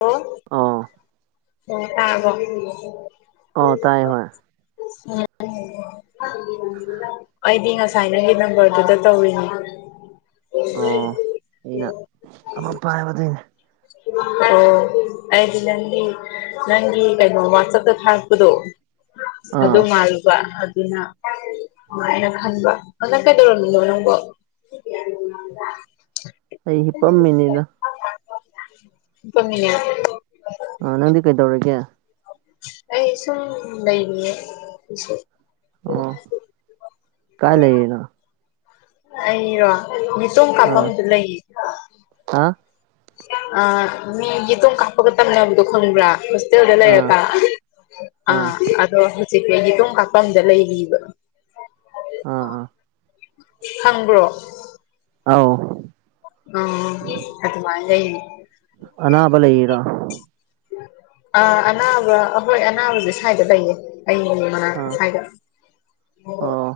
ꯍ [unintelligible] [inaudible] ꯑꯣ ꯍ ꯇꯥꯕꯣ ꯑꯣ ꯇꯥꯏ ꯍꯣꯏ ꯎꯝ [inaudible] ꯑꯩꯗꯤ ꯉꯁꯥꯏ ꯅꯪꯒꯤ ꯅꯝꯕꯔꯗꯨꯗ ꯇꯧꯔꯤꯅꯤ ꯑꯣ ꯑꯣ [unintelligible] [inaudible] ꯑꯩꯅ ꯑꯃ ꯄꯥꯏꯕꯗꯨꯅꯦ ꯑꯣ ꯑꯩꯗꯤ ꯅꯪꯒꯤ ꯅꯪꯒꯤ ꯀꯩꯅꯣ ꯋꯥꯆꯞꯇ ꯊꯥꯔꯛꯄꯗꯣ ꯑꯗꯨ ꯑꯥ ꯃꯥꯜꯂꯨꯕ ꯑꯗꯨꯅ ꯅꯨꯡꯉꯥꯏꯅ ꯈꯟꯕ ꯅꯗꯪ ꯀꯩꯗꯧꯔꯃꯤꯅꯣ ꯅꯪꯕꯣ ꯑꯩ ꯍꯤꯄꯝꯃꯤꯅꯤꯗ ꯀꯃꯤ [unintelligible] [inaudible] ꯑ ꯅꯪꯗꯤ ꯀꯩ ꯇꯧꯔꯒꯦ ꯑꯩ ꯁꯨꯝ ꯂꯩ ꯂꯌꯦ ꯄ ꯑ ꯀꯥꯏ ꯂꯩꯌꯦꯅ ꯑꯩꯔꯣ ꯃꯤꯇꯣꯝ ꯑꯥ ꯀꯥꯞꯐꯝꯗꯨ ꯂꯩꯌꯦ ꯍꯥ ꯑ ꯃꯤ ꯌꯦꯇꯣꯡ ꯀꯥꯞꯄꯒ ꯇꯝꯅꯕꯗꯣ ꯈꯪꯕ꯭ꯔꯥ ꯗꯂ ꯑꯥ ꯌꯦꯔ ꯑ ꯑꯥ ꯑꯗ ꯁꯤ ꯀꯩꯒꯤꯇꯣꯡꯝ ꯀꯥꯛꯄꯝꯗ ꯂꯩꯔꯤꯕ ꯑꯥ ꯑꯥ ꯈꯪꯕ꯭ꯔꯣ ꯑ [inaudible] [unintelligible] ꯑꯣ ꯑꯗꯨ ꯃꯥꯖꯅꯤ ꯑꯅꯥꯕꯂ ꯏꯔ ꯑꯥ ꯑꯅꯥꯕ ꯑꯍꯣꯏ ꯑꯅꯥꯕꯁꯦ ꯁ꯭ꯋꯥꯏꯗ ꯂꯩꯌꯦ ꯑꯩ ꯃꯅꯥ ꯑꯥ ꯍꯥꯏꯒꯠ ꯑꯣ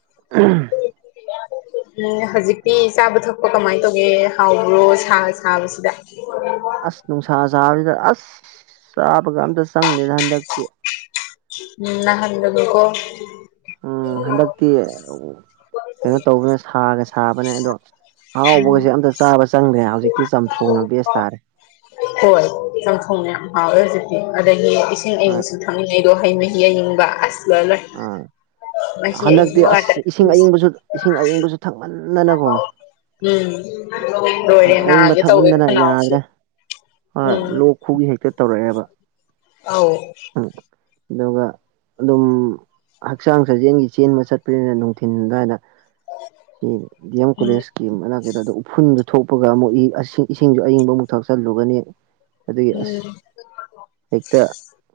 [unintelligible] [inaudible] ꯎꯝ ꯍꯧꯖꯤꯛꯇꯤ ꯆꯥꯕ ꯊꯛꯄ ꯀꯃꯥꯏꯅ ꯇꯧꯒꯦ ꯍꯥꯎꯕ꯭ꯔꯣ ꯁꯥ ꯁꯥꯕꯁꯤꯗ ꯑꯁ ꯅꯨꯡꯁꯥ ꯆꯥꯕꯁꯤꯗ ꯑꯁ ꯆꯥꯕꯒ ꯑꯝꯇ ꯆꯪꯉꯦꯗ ꯍꯟꯗꯛꯇꯤ ꯎꯝ ꯅꯍꯥꯟꯗꯕꯀꯣ ꯎꯝ ꯍꯟꯗꯛꯇꯤ ꯀꯩꯅꯣ ꯇꯧꯕꯅꯦ ꯁꯥꯒ ꯁꯥꯕꯅꯦ ꯑꯗꯣ ꯑꯍꯥꯎꯕꯒꯩꯁꯦ ꯑꯝꯇ ꯆꯥꯕ ꯆꯪꯗ꯭ꯔꯦ ꯍꯧꯖꯤꯛꯇꯤ ꯆꯝꯊꯨꯅ ꯕꯦꯁ ꯇꯥꯔꯦ ꯍꯣꯏ ꯌꯥꯝ ꯐꯣꯡꯉꯦ ꯍꯥꯎꯋꯦ ꯍꯧꯖꯤꯛꯇꯤ ꯑꯗꯒꯤ ꯏꯁꯤꯡ ꯍꯣꯏ ꯑꯌꯤꯡꯛꯁꯨ ꯊꯛꯅꯤꯡꯉꯩꯗꯣ ꯍꯩ ꯃꯍꯤ ꯑꯏꯪꯕ ꯑꯁ ꯂꯣꯏ ꯂꯣꯏ ꯑꯥ ꯃꯍꯤ ꯍꯟꯗꯛꯇꯤ ꯑꯌꯤꯡꯕ ꯉꯥꯛꯇ ꯑꯁ ꯏꯁꯤꯡ ꯊꯛꯅꯤꯡꯉꯤꯁꯦ ꯑꯌꯤꯡꯕꯁꯨ ꯏꯁꯤꯡ ꯑꯌꯤꯡꯕꯁꯨ ꯊꯛꯃꯟ ꯅꯅꯀꯣ ꯎꯝ ꯂꯣꯏꯔꯦ ꯑꯌꯪꯕ ꯅꯥꯒꯦ ꯇꯧꯋꯦ ꯊꯛꯃꯟꯗꯅ ꯈꯅꯥꯎꯁꯨ ꯌꯥꯗ꯭ꯔꯦ ꯍꯣꯏ ꯂꯣꯛ ꯈꯨꯒꯤ ꯍꯦꯛꯇ ꯇꯧꯔꯛꯑꯦꯕ ꯑꯥꯎ [unintelligible] [inaudible] ꯎꯝ ꯑꯗꯨꯒ ꯑꯗꯨꯝ ꯍꯛꯆꯥꯡ ꯁꯥꯖꯦꯜꯒꯤ ꯆꯦꯟꯕ ꯆꯠꯄꯅꯤꯅ ꯅꯨꯡꯊꯤꯟꯜ ꯑꯗꯨꯋꯥꯏꯗ ꯗꯤ ꯑꯦꯝ ꯎꯝ ꯀꯣꯂꯦꯖꯀꯤ ꯀꯩꯗ ꯎꯐꯨꯟꯗ ꯊꯣꯛꯄꯒ ꯑꯃꯨꯛ ꯏꯁꯤꯡꯁꯨ ꯑꯏꯪꯕ ꯑꯃꯨꯛ ꯊꯛꯆꯜꯂꯨꯒꯅꯤ ꯑꯗꯒꯤ ꯑꯁ ꯎꯝ ꯍꯦꯛꯇ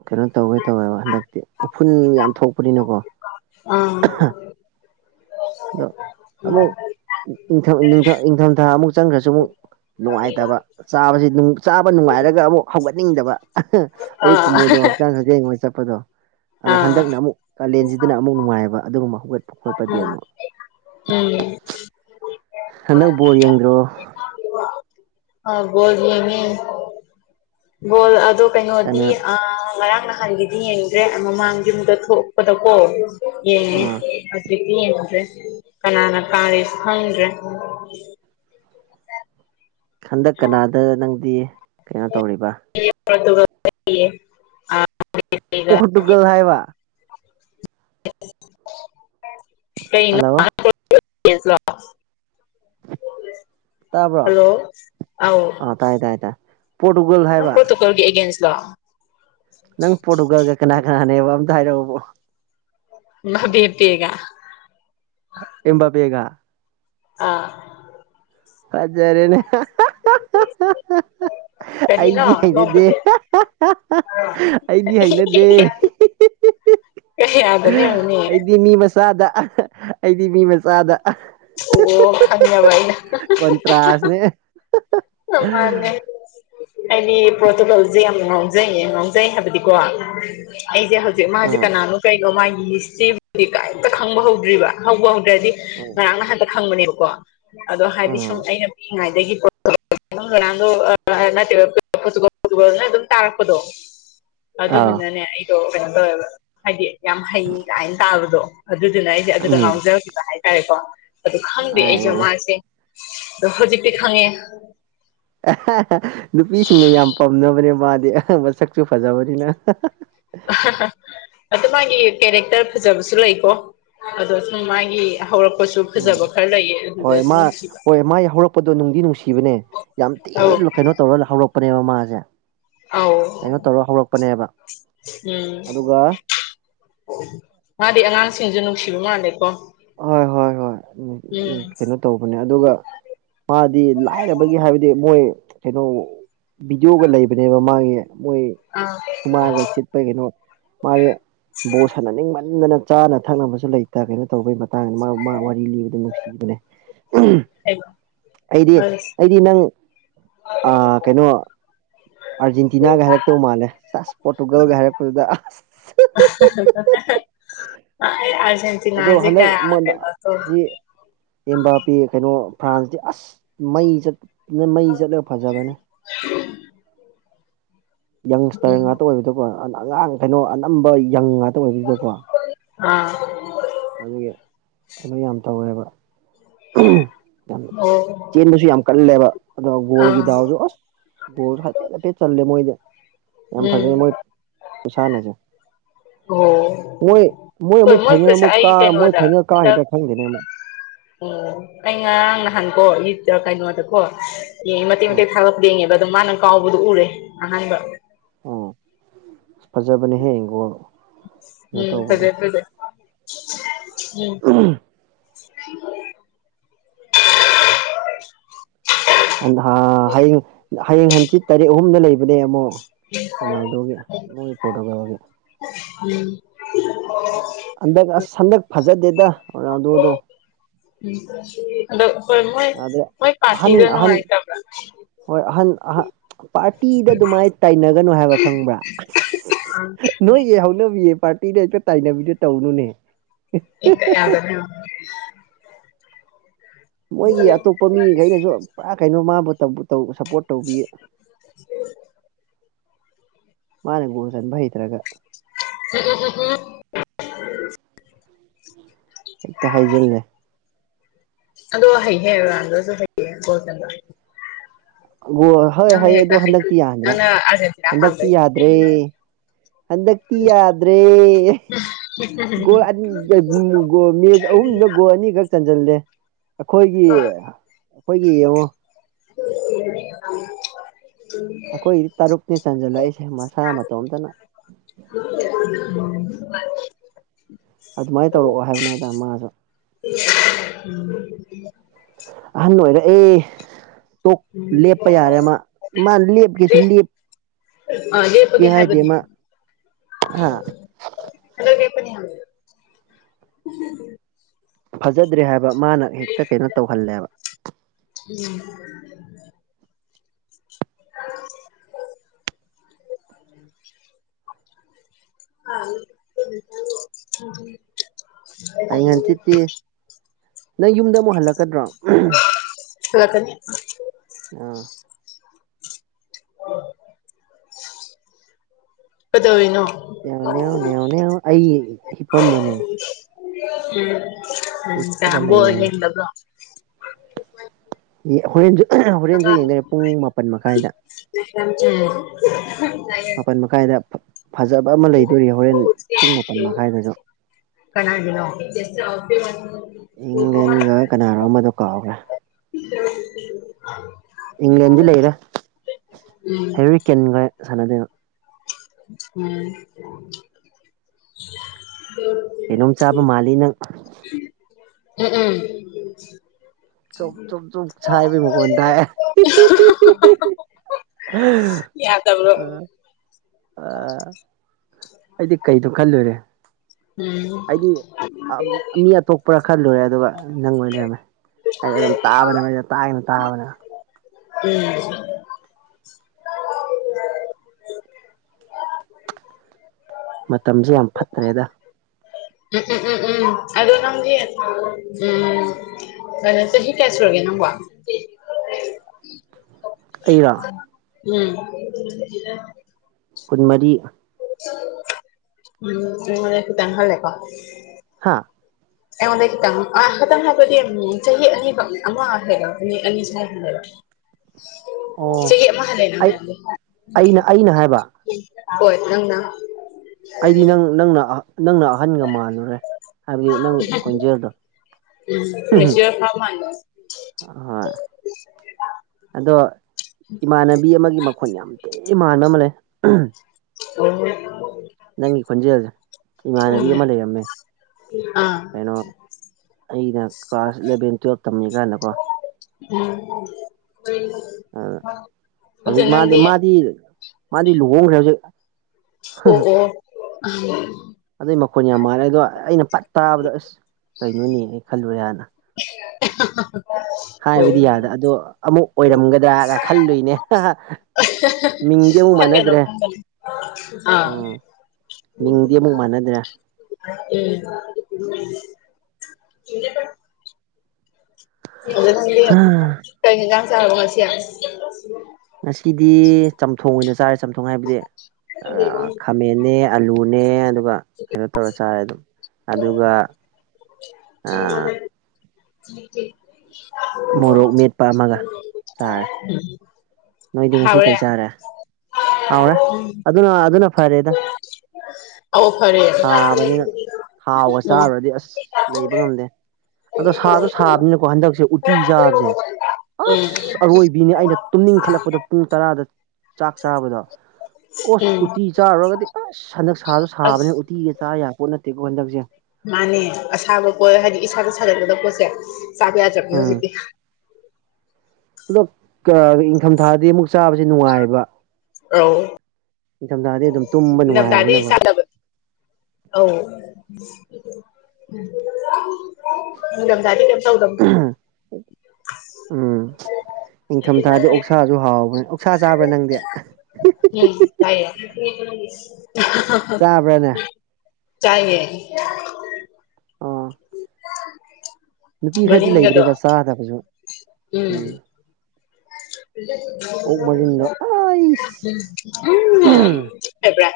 ꯀꯩꯅꯣ ꯇꯧꯒꯦ ꯇꯧꯋꯦꯕ ꯍꯟꯗꯛꯇꯤ ꯎꯐꯨꯟ ꯌꯥꯝ ꯊꯣꯛꯄ ꯄꯨꯅꯀꯣ ꯑꯥ ꯑꯗꯣ ꯎꯝ ꯑꯃꯨꯛꯊ ꯏꯪꯊꯝꯊꯥ ꯑꯃꯨꯛ ꯆꯪꯈ꯭ꯔꯁꯨ ꯑꯃꯨꯛ ꯅꯨꯡꯉꯥꯏꯇꯕ ꯆꯥꯕꯁꯤ ꯆꯥꯕ ꯅꯨꯡꯉꯥꯏꯔꯒ ꯑꯃꯨꯛ ꯍꯧꯒꯠꯅꯤꯡꯗꯕ ꯑꯌꯨꯛ ꯑꯥ ꯀꯨꯝꯃꯨꯗꯣ ꯍꯛꯆꯥꯡ ꯁꯥꯖꯦꯜꯉꯣꯏ ꯆꯠꯄꯗꯣ ꯑꯗꯣ ꯑꯥ ꯍꯟꯗꯛꯅ ꯑꯃꯨꯛ ꯀꯥꯂꯦꯟꯁꯤꯗꯅ ꯑꯃꯨꯛ ꯅꯨꯡꯉꯥꯏꯑꯕ ꯑꯗꯨꯒꯨꯝꯕ ꯍꯧꯒꯠꯄ ꯈꯣꯠꯄꯗꯤ ꯑꯃꯨꯛ ꯎꯝ ꯍꯟꯗꯛꯄꯕꯣꯔ ꯌꯦꯡꯗ꯭ꯔꯣ ꯑ ꯕꯣꯜ ꯌꯦꯡꯉ ꯕꯣꯜ ꯑꯗꯣ ꯀꯩꯅꯣꯗꯤ ꯀꯅꯥ ꯑ ꯉꯔꯥꯡ ꯅꯍꯥꯟꯒꯤꯗꯤ ꯌꯦꯡꯗ꯭ꯔꯦ ꯃꯃꯥꯡꯒꯤ ꯑꯃꯨꯗ ꯊꯣꯛꯄꯗꯀꯣ ꯑꯥ ꯌꯦꯡꯉꯦ ꯍꯧꯀꯤ ꯦ ꯀꯅꯥꯅ ꯀꯥꯁ ꯈꯪ꯭ꯔꯦ ꯍꯟꯗꯛ ꯀꯅꯥꯗ ꯅꯪꯗꯤ ꯀꯩꯅꯣ ꯇꯧꯔꯤꯕ ꯦ ꯑ ꯀꯩꯒ ꯄꯣꯈꯠ ꯇꯨꯒꯜ ꯍꯥꯏꯥꯏꯕ ꯀ ꯍꯜꯂꯣ ꯇꯥꯕ꯭ꯔꯣ ꯍꯜꯂꯣ ꯑꯥꯎ ꯑꯥ ꯇꯥꯏ ꯇꯥꯏ ꯇꯥꯏ ꯄꯣꯔꯇꯨꯒꯜ ꯅꯪ ꯍꯥꯏꯕ ꯀꯣꯠꯇ ꯀꯔꯒꯤ ꯑꯦꯒꯦꯟꯁ ꯂ ꯅꯪ ꯄꯣꯠꯨꯒꯒ ꯀꯅꯥ ꯀꯅꯥꯅꯦꯕ ꯑꯝꯇ ꯍꯥꯏꯔꯛꯑꯣꯕꯣ ꯃꯥ ꯇꯑꯒ ꯏꯕ ꯦꯒ ꯑꯥ ꯍꯖꯔꯦꯅꯦ ꯀꯔꯤꯅꯣ ꯑꯩꯗꯤ ꯍꯩꯅꯗꯦ ꯅꯣꯛꯄꯁꯦ ꯑꯩꯗꯤ ꯍꯩꯅꯗꯦ ꯀ ꯌꯥꯗꯅꯅꯤ ꯆꯥꯗ ꯑꯩꯗꯤ ꯃꯤ ꯃꯆꯥꯗ ꯑꯣ ꯈꯅꯕꯏꯅ ꯀꯣꯟꯇ꯭ꯔꯥꯁꯅꯦ ꯑ ꯃꯥꯅꯦ ꯑꯩꯗꯤ ꯄ꯭ꯔꯣꯇꯨꯒꯣꯜꯁꯦ ꯌꯥꯝ ꯉꯥꯎꯖꯩꯌꯦ ꯉꯥꯎꯖꯩ ꯍꯥꯏꯕꯗꯤꯀꯣ ꯑꯩꯁꯦ ꯍꯧꯖꯤꯛ ꯃꯥꯁꯦ ꯀꯣ ꯎꯝ ꯀꯅꯥꯅꯣ ꯀꯩꯒꯣ ꯃꯥꯒꯤ ꯃꯤꯁꯇ꯭ꯔꯤꯗꯤ ꯀꯩꯝꯇ ꯈꯪꯕ ꯍꯧꯗ꯭ꯔꯤꯕ ꯍꯧꯕ ꯍꯧꯗ꯭ꯔꯗꯤ ꯎꯝ ꯍꯟꯗꯛ ꯈꯪꯕꯅꯦꯕꯀꯣ ꯑꯗꯣ ꯍꯥꯏꯗꯤ ꯎꯝ ꯁꯨꯝ ꯑꯩꯅ ꯄꯤꯛꯏꯉꯩꯗꯒꯤꯣ ꯅꯗꯣ ꯑꯗꯨꯝ ꯇꯥꯔꯛꯄꯗꯣ ꯑꯥ ꯑꯗꯨꯗꯨꯅꯅꯦ ꯑꯩꯗꯣ ꯀꯩꯅꯣ ꯇꯧꯋꯦꯕ ꯍꯥꯏꯗꯤ ꯌꯥꯝ ꯍꯩ ꯀꯥꯏꯅ ꯇꯥꯕꯗꯣ ꯑꯗꯨꯗꯨꯅ ꯑꯩꯁꯦ ꯑꯗꯨꯗ ꯎꯝ ꯉꯥꯎꯖꯈꯤꯕ ꯍꯥꯏꯇꯥꯔꯦꯀꯣ ꯑꯗꯨ ꯈꯪꯗꯦ ꯑꯩꯁꯦ ꯑꯩ ꯃꯥꯁꯦ ꯑꯗꯨ ꯍꯧꯖꯤꯛꯇꯤ ꯈꯉꯦ ꯅꯨꯄꯤꯁꯤꯡꯅ ꯌꯥꯝ ꯄꯥꯝꯅꯕꯅꯦ ꯃꯥꯗꯤ ꯑꯍ ꯃꯁꯛꯁꯨ ꯐꯖꯕꯅꯤꯅ [unintelligible] ꯑꯗꯨ ꯃꯥꯒꯤ ꯀꯦꯔꯦꯛꯇꯔ ꯐꯖꯕꯁꯨ ꯂꯩꯀꯣ ꯑꯗꯣ ꯁꯨꯝ ꯃꯥꯒꯤ ꯍꯧꯔꯛꯄ ꯁꯨ ꯐ ꯎꯝ ꯈꯖꯥ ꯈꯔ ꯂꯩ ꯍꯣꯏ ꯃꯥ ꯍꯣꯏ ꯃꯥ ꯍꯧꯔꯛꯄꯗꯣ ꯅꯨꯡꯗꯤ ꯅꯨꯡꯁꯤꯕꯅꯦ ꯌꯥꯝ ꯑꯧ ꯊꯤꯅ ꯀꯩꯅꯣ ꯇꯧꯔ ꯍꯧꯔꯛꯄ ꯅꯦꯦꯕ ꯃꯥꯖꯦ ꯀꯩꯅꯣ ꯑꯧ ꯇꯧꯔ ꯍꯧꯔꯛꯄꯅꯦꯕ ꯎꯝ ꯑꯗꯨꯒ ꯃꯥꯗꯤ ꯑꯉꯥꯡꯁꯤꯡꯁꯨ ꯅꯨꯡꯁꯤꯕ ꯃꯥꯜꯂꯦꯀꯣ ꯍꯣꯏ ꯍꯣꯏ ꯍꯣꯏ ꯎꯝ ꯀꯩꯅꯣ ꯇꯧꯕꯅꯦ ꯑꯗꯨꯒ ꯃꯥꯗꯤ ꯂꯥꯏꯔꯕꯒꯤ ꯍꯥꯏꯕꯗꯤ ꯃꯣꯏ ꯀꯩꯅꯣ ꯚꯗꯤꯑꯣꯒ ꯂꯩꯕꯅꯦꯕ ꯃꯥꯒꯤ ꯃꯣꯏ ꯑꯥ ꯁꯨꯃꯥꯡꯒ ꯁꯤꯠꯄ ꯀꯩꯅꯣ ꯃꯥꯁꯦ ꯕꯣꯠ ꯁꯥꯟꯅꯅꯤꯡꯃꯟꯗꯅ ꯆꯥꯅ ꯊꯛꯅꯕꯁꯨ ꯂꯩꯇ ꯀꯩꯅꯣ ꯇꯧꯕꯒꯤ ꯃꯇꯥꯡꯗ ꯃꯥ ꯃꯥ ꯋꯥꯔꯤ ꯂꯤꯕꯗ ꯅꯨꯡꯁꯤꯕꯅꯦ ꯑꯩꯗꯤ ꯑꯩꯗꯤ ꯅꯪ ꯑ ꯀꯩꯅꯣ ꯑꯥꯔꯖꯦꯟꯇꯤꯅꯥꯒ ꯍꯥꯏꯔꯛꯇꯧ ꯃꯥꯜꯂꯦ ꯑꯁ ꯄꯣꯔꯇꯨꯒꯜꯒ ꯍꯥꯏꯔꯛꯄꯗꯨꯗ ꯑꯁ ꯑ ꯑꯗꯣ ꯍꯟꯗꯛ ꯑꯩꯣꯟꯗ ꯇꯧ ꯁꯤ ꯑꯕꯄꯤ ꯀꯩꯅꯣ ꯐ꯭ꯔꯥꯟꯁꯇꯤ ꯑꯁ ꯃꯩ ꯆꯠꯅ ꯃꯩ ꯆꯠꯂꯒ ꯐꯖꯕꯅꯦ ꯌꯪꯁꯇꯔ ꯎꯝ ꯉꯥꯛꯇ ꯑꯣꯏꯕꯗꯀꯣ ꯑꯉꯥꯡ ꯀꯩꯅꯣ ꯑꯅꯝꯕ ꯌꯪ ꯇ ꯑꯣꯏꯕꯗꯨꯗꯀꯣ ꯑꯥ ꯑꯗꯨꯒꯤ ꯀꯩꯅꯣ ꯌꯥꯝ ꯇꯧꯋꯦꯕ ꯌꯥꯝ ꯑꯣ ꯆꯦꯟꯕꯁꯨ ꯌꯥꯝ ꯀꯜꯂꯦꯕ ꯑ ꯒꯣꯜꯒꯤ ꯑꯥ ꯗꯥꯎꯁꯨ ꯑꯁ ꯕꯣꯜꯁꯨ ꯍꯥꯏꯐꯦꯠ ꯍꯥꯏꯐꯦꯠ ꯆꯜꯂꯦ ꯃꯣꯏꯗꯤ ꯌꯥꯝ ꯐꯖꯩ ꯎꯝ ꯃꯣꯏ ꯈꯨꯁꯥꯟꯅꯁꯦ ꯑꯣ ꯃꯣꯏ ꯃꯣꯏ ꯍꯣꯏ ꯑꯃꯨꯛ ꯐꯥꯏꯅꯦꯜ ꯄꯩꯁꯥ ꯑꯃꯨꯛ ꯀꯥ ꯑꯩ ꯃꯣꯏ ꯀꯩꯅꯣꯗ ꯐꯥꯏꯅꯦꯜ ꯀꯥ ꯍꯟꯗꯛ ꯍꯦꯛꯇ ꯈꯪꯗꯦꯅꯦꯃ ꯑꯣ ꯑꯩ ꯉꯔꯥꯡ ꯅꯍꯥꯟꯀꯣ ꯃꯤꯠꯇ ꯀꯩꯅꯣꯗꯀꯣ ꯌꯦ ꯃꯇꯦꯛ ꯑꯥ ꯃꯇꯦꯛ ꯊꯥꯂꯛꯄ ꯌꯦꯉꯦꯕ ꯑ ꯃꯥꯅ ꯀꯥꯎꯕꯗꯨ ꯎꯔꯦ ꯑꯍꯥꯟꯕ ꯑꯣ ꯐꯖꯕꯅꯦ ꯍꯦ ꯏꯣ ꯎꯝ ꯐꯔꯦ ꯐꯔꯦ ꯎꯝ [unintelligible] ꯍꯌꯦꯡ ꯍꯌꯦꯡ ꯍꯪꯆꯤꯠ ꯇꯔꯦꯠ ꯑꯍꯨꯝꯗ ꯂꯩꯕꯅꯦ ꯑꯃꯨꯛ ꯔꯣꯅꯥꯜꯗꯣꯒꯤ ꯏꯕꯨꯡꯒꯤ ꯄꯣꯔꯇꯨꯒꯜꯒꯤ ꯎꯝ ꯍꯟꯗꯛ ꯑꯁ ꯍꯟꯗꯛ ꯐꯖꯗꯦꯗ ꯔꯣꯅꯥꯜꯗꯣꯗꯣ ꯎꯝ ꯍꯗ ꯍꯣꯏ ꯃꯣꯏ ꯌꯥꯗ꯭ꯔꯦ ꯃꯣꯏ ꯑꯍꯟ ꯑꯍꯟ ꯄꯥꯇꯔꯅꯅꯨꯡꯉꯥꯏ ꯇꯥ ꯍꯣꯏ ꯑꯍꯟ ꯑ ꯄꯥꯔꯇꯤꯗ ꯑꯗꯨꯃꯥꯏꯅ ꯇꯥꯏꯅꯒꯅꯨ ꯍꯥꯏꯕ ꯈꯪꯕ꯭ꯔꯥ ꯅꯣꯏꯌꯦ ꯍꯧꯅꯕꯤꯌꯦ ꯄꯥꯔꯇꯤꯗ ꯍꯛꯇ ꯇꯥꯏꯅꯕꯤꯗ ꯇꯧꯅꯨꯅꯦ ꯏ ꯌꯥꯗꯅ ꯃꯣꯏꯒꯤ ꯑꯇꯣꯞꯄ ꯃꯤꯈꯩꯅꯁꯨ ꯄꯨꯔꯥ ꯀꯩꯅꯣ ꯃꯥꯕꯨ ꯇꯧꯕ ꯁꯞꯄꯣꯔꯠ ꯇꯧꯕꯤ ꯃꯥꯅꯦꯒꯣ ꯆꯟꯕ ꯍ ꯇ꯭ꯔꯒ ꯍ ꯍ ꯍ ꯍꯦꯛꯇ ꯍꯥꯏꯖꯤꯜꯂꯦ ꯑꯗꯣ ꯍꯩꯦꯗꯁꯨ ꯍꯩꯦꯣꯜ ꯆ ꯣ ꯍꯣꯏ ꯍꯣꯏ ꯑꯗꯣ ꯍꯟꯗꯛꯇꯤ ꯌꯥꯗ꯭ꯔꯥ ꯅꯪꯅ ꯑꯥꯔꯖꯦꯟꯇꯤꯅꯥ ꯍꯟꯗꯛꯇꯤ ꯄꯥꯝꯕꯩ ꯌꯥꯗ꯭ꯔꯦ ꯍꯟꯗꯛꯇꯤ ꯌꯥꯗ꯭ꯔꯦꯦ ꯑꯍꯨꯝꯗ ꯒꯣꯜ ꯑꯅꯤꯈꯛ ꯆꯟꯁꯤꯜꯂꯦ ꯑꯩꯈꯣꯏꯒꯤ ꯑꯩꯈꯣꯏꯒꯤ ꯌꯦꯡꯉꯣ ꯎ ꯑꯩꯈꯣꯏꯗꯤ ꯇꯔꯨꯛꯅꯦ ꯆꯟꯁꯤꯜꯂꯛꯏꯁꯦ ꯃꯁꯥ ꯃꯇꯣꯝꯇꯅ [inaudible] ꯑꯗꯨꯃꯥꯏꯅ ꯇꯧꯔꯛꯑꯣ ꯍꯥꯏꯕꯅꯦ ꯍꯥꯏꯇꯥꯔꯦ ꯃꯥꯁꯨ ꯎꯝ ꯑꯍꯟ ꯅꯨꯡꯉꯥꯏꯔ ꯑꯦ ꯣꯛ ꯂꯦꯞꯄ ꯌꯥꯔꯦ ꯃꯥ ꯃꯥ ꯂꯦꯞꯀꯤꯁꯨꯞ ꯑ ꯂꯦꯞꯄꯒꯦ ꯍꯥꯏꯕꯗꯤ ꯍꯥ ꯍꯂ [inaudible] ꯐꯖꯗ꯭ꯔꯦ ꯍꯥꯏꯕ ꯃꯥꯅ ꯍꯦꯛꯇ ꯀꯩꯅꯣ ꯇꯧꯍꯜꯂꯦꯕ ꯎꯝ [inaudible] ꯝ ꯍꯌꯦꯡ ꯍꯪꯆꯤꯠꯇꯤ ꯎ ꯅꯪ ꯌꯨꯝꯗ ꯑꯃꯨꯛ ꯍꯜꯂꯛꯀꯗ꯭ꯔꯣ ꯍꯂ ꯀꯅꯤ ꯑꯥ ꯑ ꯀꯗꯋꯅꯣ ꯌꯥꯎꯅꯦꯅꯦꯎꯅꯦ ꯑꯩ ꯍꯤꯄꯝꯕꯅꯦ ꯎꯝ ꯎꯝ ꯀꯌꯥꯝꯕꯣ ꯂꯩꯔꯤꯅꯦ ꯍꯗꯕ꯭ꯔꯣ ꯍꯣꯔꯦꯟꯁꯨ ꯍꯣꯔꯦꯟꯁꯨ ꯌꯦꯡꯗꯔꯦ ꯄꯨꯡ ꯃꯥꯄꯜ ꯃꯈꯥꯏꯗ ꯂꯝꯆ ꯑꯄꯟ ꯃ ꯀꯥꯏꯗ ꯐꯖꯕ ꯑꯃ ꯂꯩꯗꯣꯔꯤ ꯍꯣꯔꯦꯟ ꯄꯨꯡ ꯃꯥꯄꯜ ꯃꯈꯥꯏꯗꯁꯨ ꯑꯗꯨꯃ ꯏꯪꯂꯦꯟꯒ ꯀꯅꯥꯅꯣ ꯑꯃꯗꯣ ꯀꯥꯎꯈ꯭ꯔꯦ [unintelligible] ꯏꯪꯂꯦꯟꯗꯤ ꯂꯩꯔꯦ ꯎꯝ ꯍꯦꯔꯤ ꯀꯦꯟꯒ ꯁꯥꯟꯅꯗꯣꯏꯕ ꯎꯝ ꯀꯩꯅꯣꯝ ꯆꯥꯕ ꯃꯥꯜꯂꯤ ꯅꯪ ꯎꯝ ꯎꯝ ꯆꯞ ꯆꯞ ꯆꯨꯞ ꯁꯥꯏꯕꯩ ꯃꯣꯟ ꯇꯥꯏ ꯌꯥꯗꯕ꯭ꯔꯣ ꯎꯝ ꯑ ꯑꯩꯗꯤ ꯀꯩꯗꯣ ꯈꯜꯂꯨꯔꯦ ꯎꯝ ꯎꯝ ꯑꯩꯗꯤ ꯃꯤ ꯑꯇꯣꯞꯄꯔꯥ ꯈꯔ ꯂꯨꯔꯦ ꯑꯗꯨꯒ ꯅꯪ ꯑꯣꯏꯅ ꯂꯩꯔꯝꯃꯦ ꯑꯩ ꯑꯗꯨꯝ ꯇꯥꯕꯅꯦ ꯑꯩ ꯇꯥꯡꯅ ꯇꯥꯕꯅꯦ ꯎꯝ [inaudible] ꯃꯇꯝꯁꯦ ꯌꯥꯝ ꯐꯠꯇ꯭ꯔꯦꯗ ꯎꯝ ꯎꯝ ꯎꯝ ꯎꯝ ꯑꯗꯨ ꯅꯝꯗꯤ ꯎꯝ ꯎꯝ ꯀꯔꯠꯇ ꯍ ꯀꯌꯥꯁ ꯑꯣꯏꯔꯒꯦ ꯅ ꯋꯥ ꯑꯩꯔ ꯎꯝ ꯈꯨꯟꯃꯔꯤ ꯃ ꯇꯪꯍꯂꯦ ꯀ ꯍꯥꯥ ꯑꯩꯉꯣꯟꯗ ꯈꯤꯇꯪ ꯈꯤꯇꯪ ꯍꯥꯏꯕꯗꯤ ꯆꯍꯤ ꯑꯅꯤꯈꯛ ꯑꯃ ꯍꯥꯏꯔꯣ ꯃꯤ ꯑꯅꯤ ꯁꯦ ꯍꯥꯏ ꯍꯥꯏꯔꯣ ꯑꯣ ꯆꯒꯠ ꯑꯩ ꯃꯍꯜꯂꯦꯅ ꯑꯩꯅ ꯑꯩꯅ ꯍꯥꯏꯕ ꯍꯣꯏ ꯂꯪꯗ ꯑꯩꯗꯤ ꯅꯪ ꯅꯪꯅ ꯅꯪꯅ ꯑꯍꯟꯒ ꯃꯥꯜꯂꯨꯔꯦ ꯍꯥꯏꯕꯗꯤ ꯅꯪ ꯈꯣꯟꯖꯦꯜꯗꯣ ꯎ ꯃꯤꯁꯤꯔ ꯐꯥ ꯃꯥꯥꯟꯂ ꯍꯣꯏ ꯑꯗꯣ ꯏꯃꯥꯟꯅꯕꯤ ꯑꯃꯒꯤ ꯃꯈꯣꯟ ꯌꯥꯝ ꯇꯦ ꯃꯥꯟꯕ ꯑꯃ ꯂꯩ ꯑꯣ ꯅꯪꯒꯤ ꯈꯣꯟꯖꯦꯜꯁꯦ ꯏꯃꯥꯟꯅꯕꯤ ꯑꯃ ꯂꯩꯔꯝꯃꯦ ꯑꯥ ꯀꯩꯅꯣ ꯑꯩꯅ ꯀ꯭ꯂꯥꯁ ꯏꯂꯚꯦꯟ ꯇꯨꯋꯜꯞ ꯇꯝꯃꯤ ꯀꯥꯟꯗꯀꯣ ꯎꯝ ꯑ ꯑꯗꯨ ꯍꯧꯖꯤꯛ ꯃꯥꯗꯤ ꯅꯪꯗꯤ ꯃꯥꯗꯤ ꯃꯥꯗꯤ ꯂꯨꯍꯣꯡꯈ꯭ꯔꯦ ꯍꯧꯖꯤꯛ ꯑꯣ ꯑꯣ ꯑꯗꯨꯏ ꯃꯈꯣꯟ ꯌꯥꯝ ꯃꯥꯜꯂꯦ ꯑꯗꯣ ꯑꯩꯅ ꯄꯠ ꯇꯥꯕꯗ ꯑꯁ ꯀꯩꯅꯣꯅꯤ ꯑꯩ ꯈꯜꯂꯨꯔꯦ ꯍꯥꯟꯅ [unintelligible] ꯍꯥꯏꯕꯗꯤ ꯌꯥꯗ ꯑꯗꯣ ꯑꯃꯨꯛ ꯑꯣꯏꯔꯝꯒꯗ꯭ꯔꯥꯒ ꯈꯜꯂꯨꯏꯅꯦ ꯃꯤꯡꯗꯤ ꯑꯃꯨꯛ ꯊꯣꯣ ꯃꯥꯟꯅꯗ꯭ꯔꯦ ꯑ ꯎꯝ ꯃꯤꯡꯗꯤ ꯑꯃꯨꯛ ꯃꯥꯟꯅꯗ꯭ꯔꯥ ꯎꯝ ꯏ ꯀ ꯀ ꯆꯕꯁꯤ ꯌꯥ ꯉꯁꯤꯗꯤ ꯆꯝꯊꯣꯡ ꯑꯣꯏꯅ ꯆꯥꯔꯦ ꯆꯝꯊꯣꯡ ꯍꯥꯏꯕꯗꯤ ꯈꯥꯃꯦꯟꯟꯅ ꯑꯂꯨꯅꯦ ꯑꯗꯨꯒ ꯀꯩꯅꯣ ꯇꯧꯔ ꯆꯥꯔꯦ ꯑꯗꯨꯝ ꯑꯗꯨꯒ ꯃ ꯃꯣꯔꯣꯛ ꯃꯦꯠꯄ ꯑꯃꯒ ꯆꯥꯔꯦ ꯎꯝ ꯅꯣꯏꯗꯤ ꯉꯁꯤ ꯀꯩ ꯆꯥꯔꯦ ꯍꯥꯎꯔꯦ ꯑꯗꯨꯅ ꯑꯗꯨꯅ ꯐꯔꯦꯗ ꯑꯧ ꯐꯔꯦ ꯁꯥꯕꯅꯤꯅ ꯊꯥꯎꯒ ꯎꯝ ꯆꯥꯔꯨꯔꯗꯤ ꯑꯁ ꯂꯩꯕ ꯉꯝꯗꯦ ꯑꯗꯣ ꯁꯥꯁꯨ ꯁꯥꯕꯅꯤꯅꯀꯣ ꯍꯟꯗꯛꯁꯦ ꯎꯇꯤ ꯆꯥꯕꯁꯦ ꯎꯝ ꯑꯁ ꯑꯔꯣꯏꯕꯤꯅꯤ ꯑꯩꯅ ꯇꯨꯝꯅꯤꯡꯈꯠꯂꯛꯄ ꯄ ꯇꯔꯥꯗ ꯆꯥꯛ ꯆꯥꯕꯗꯣ ꯑꯣꯁ ꯎꯝ ꯎꯇꯤ ꯆꯥꯔꯨꯔꯒꯗꯤ ꯑꯁ ꯍꯟꯗꯛ ꯁꯥꯁꯨ ꯁꯥꯕꯅꯦ ꯑꯁ ꯎꯇꯤꯒ ꯆꯥ ꯌꯥꯕꯄꯣꯠ ꯅꯠꯇꯦꯀꯣ ꯍꯟꯗꯛꯁꯦ ꯃꯥꯅꯦ ꯑꯁꯥꯕ ꯄꯣ ꯍꯥꯏꯗꯤ ꯏꯁꯥꯗ ꯁꯥꯒꯠꯒꯗꯕ ꯄꯣꯠꯁꯦ ꯆꯥꯕ ꯌꯥꯗꯕꯒꯦ ꯎꯝ ꯍꯧꯖꯤꯛꯇꯤ ꯑꯗꯣ ꯏꯪꯊꯝꯊꯥꯗꯤ ꯑꯃꯨꯛ ꯆꯥꯕꯁꯦ ꯅꯨꯡꯉꯥꯏꯌꯦꯕ ꯑ ꯑꯗꯨꯝ ꯇꯨꯝꯕ ꯏꯝꯗꯥꯗꯤ ꯅꯨꯡꯉꯥꯏꯕꯅꯤꯅꯀꯣ ꯆꯗꯕ ꯑ ꯎꯝ ꯒꯝ ꯊꯗꯤ ꯀ ꯁꯧꯗꯝ ꯅꯤꯡꯊꯝꯊꯥꯗꯤ ꯑꯣꯛꯁꯥꯁꯨ ꯍꯥꯎꯕ꯭ꯔꯅꯦ ꯑꯣꯛꯁꯥ ꯆꯥꯕ꯭ꯔꯥ ꯅꯪꯗꯤ ꯎꯝ ꯇꯥꯏꯌꯦ ꯆꯥꯕ꯭ꯔꯥꯅꯦ ꯆꯌꯦ ꯑꯣ ꯎꯝ ꯅꯨꯄꯤ ꯈꯔꯗꯤ ꯂꯩꯕ꯭ꯔꯦꯕ ꯆꯥꯗꯕꯁꯨ ꯎꯝ ꯑꯣꯛ ꯑꯣꯛꯃꯔꯤꯟꯗꯣ ꯑꯩꯁ ꯎ ꯑꯦꯕ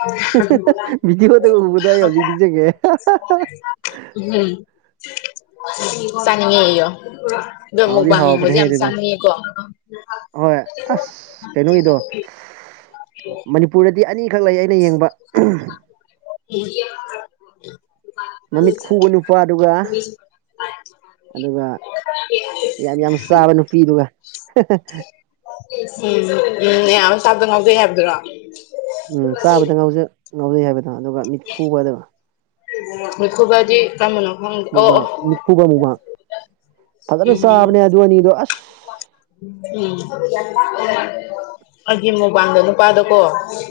ꯕꯤꯗꯤ ꯍꯠꯇꯒ ꯍꯨꯝꯕꯗꯏ ꯍꯧꯖꯤꯛꯇ ꯅꯤꯡ ꯆꯪꯉꯦ ꯎꯝ ꯆꯥꯅꯤꯡꯉꯤꯣ ꯑꯗꯣ ꯑꯃꯨꯛ ꯍꯥꯎꯗꯤ ꯋꯥꯡ ꯌꯦꯡꯕꯁꯦ ꯍꯥꯎꯕꯅꯦꯍꯦ ꯌꯥꯝ ꯑꯗꯨꯗꯣ ꯆꯥꯅꯤꯡꯉꯦꯀꯣ ꯍꯣꯏ ꯎꯝ ꯑꯁ ꯀꯩꯅꯣꯒꯤꯗꯣ ꯃꯅꯤꯄꯨꯔꯗꯗꯤ ꯑꯅꯤ ꯎꯝ ꯃꯃꯤꯠ ꯈꯨꯕ ꯅꯨꯄꯥ ꯑꯗꯨꯒ ꯑꯗꯨꯒ ꯌꯥꯝ ꯌꯥꯝ ꯆꯥꯕ ꯅꯨꯄꯤꯗꯨꯒ ꯎꯝ ꯎꯝ ꯑꯌꯥꯝ ꯇꯥꯞꯇ ꯉꯥꯎꯖꯩ ꯍꯥꯏꯕꯗꯨꯔꯣ ꯎꯝ ꯆꯥꯕꯗ ꯉꯖ ꯉꯥꯎꯖꯩ ꯍꯥꯏꯕꯗ ꯑꯗꯨꯒ ꯃꯤꯠ ꯈꯨꯨꯒꯗꯕ ꯈꯨꯕꯖꯤ ꯀꯥꯃꯅ ꯃꯨꯕꯥ ꯃꯤꯠꯄꯨꯕ ꯃꯨꯕꯥ ꯐꯖꯅ ꯎꯝ ꯁꯥꯕꯅꯦ ꯑꯗꯨ ꯑꯅꯤꯗꯣ ꯑꯁ ꯎꯝ ꯑꯩꯒꯤ ꯃꯨꯕꯥꯝꯗ ꯅꯨꯄꯥꯗꯀꯣ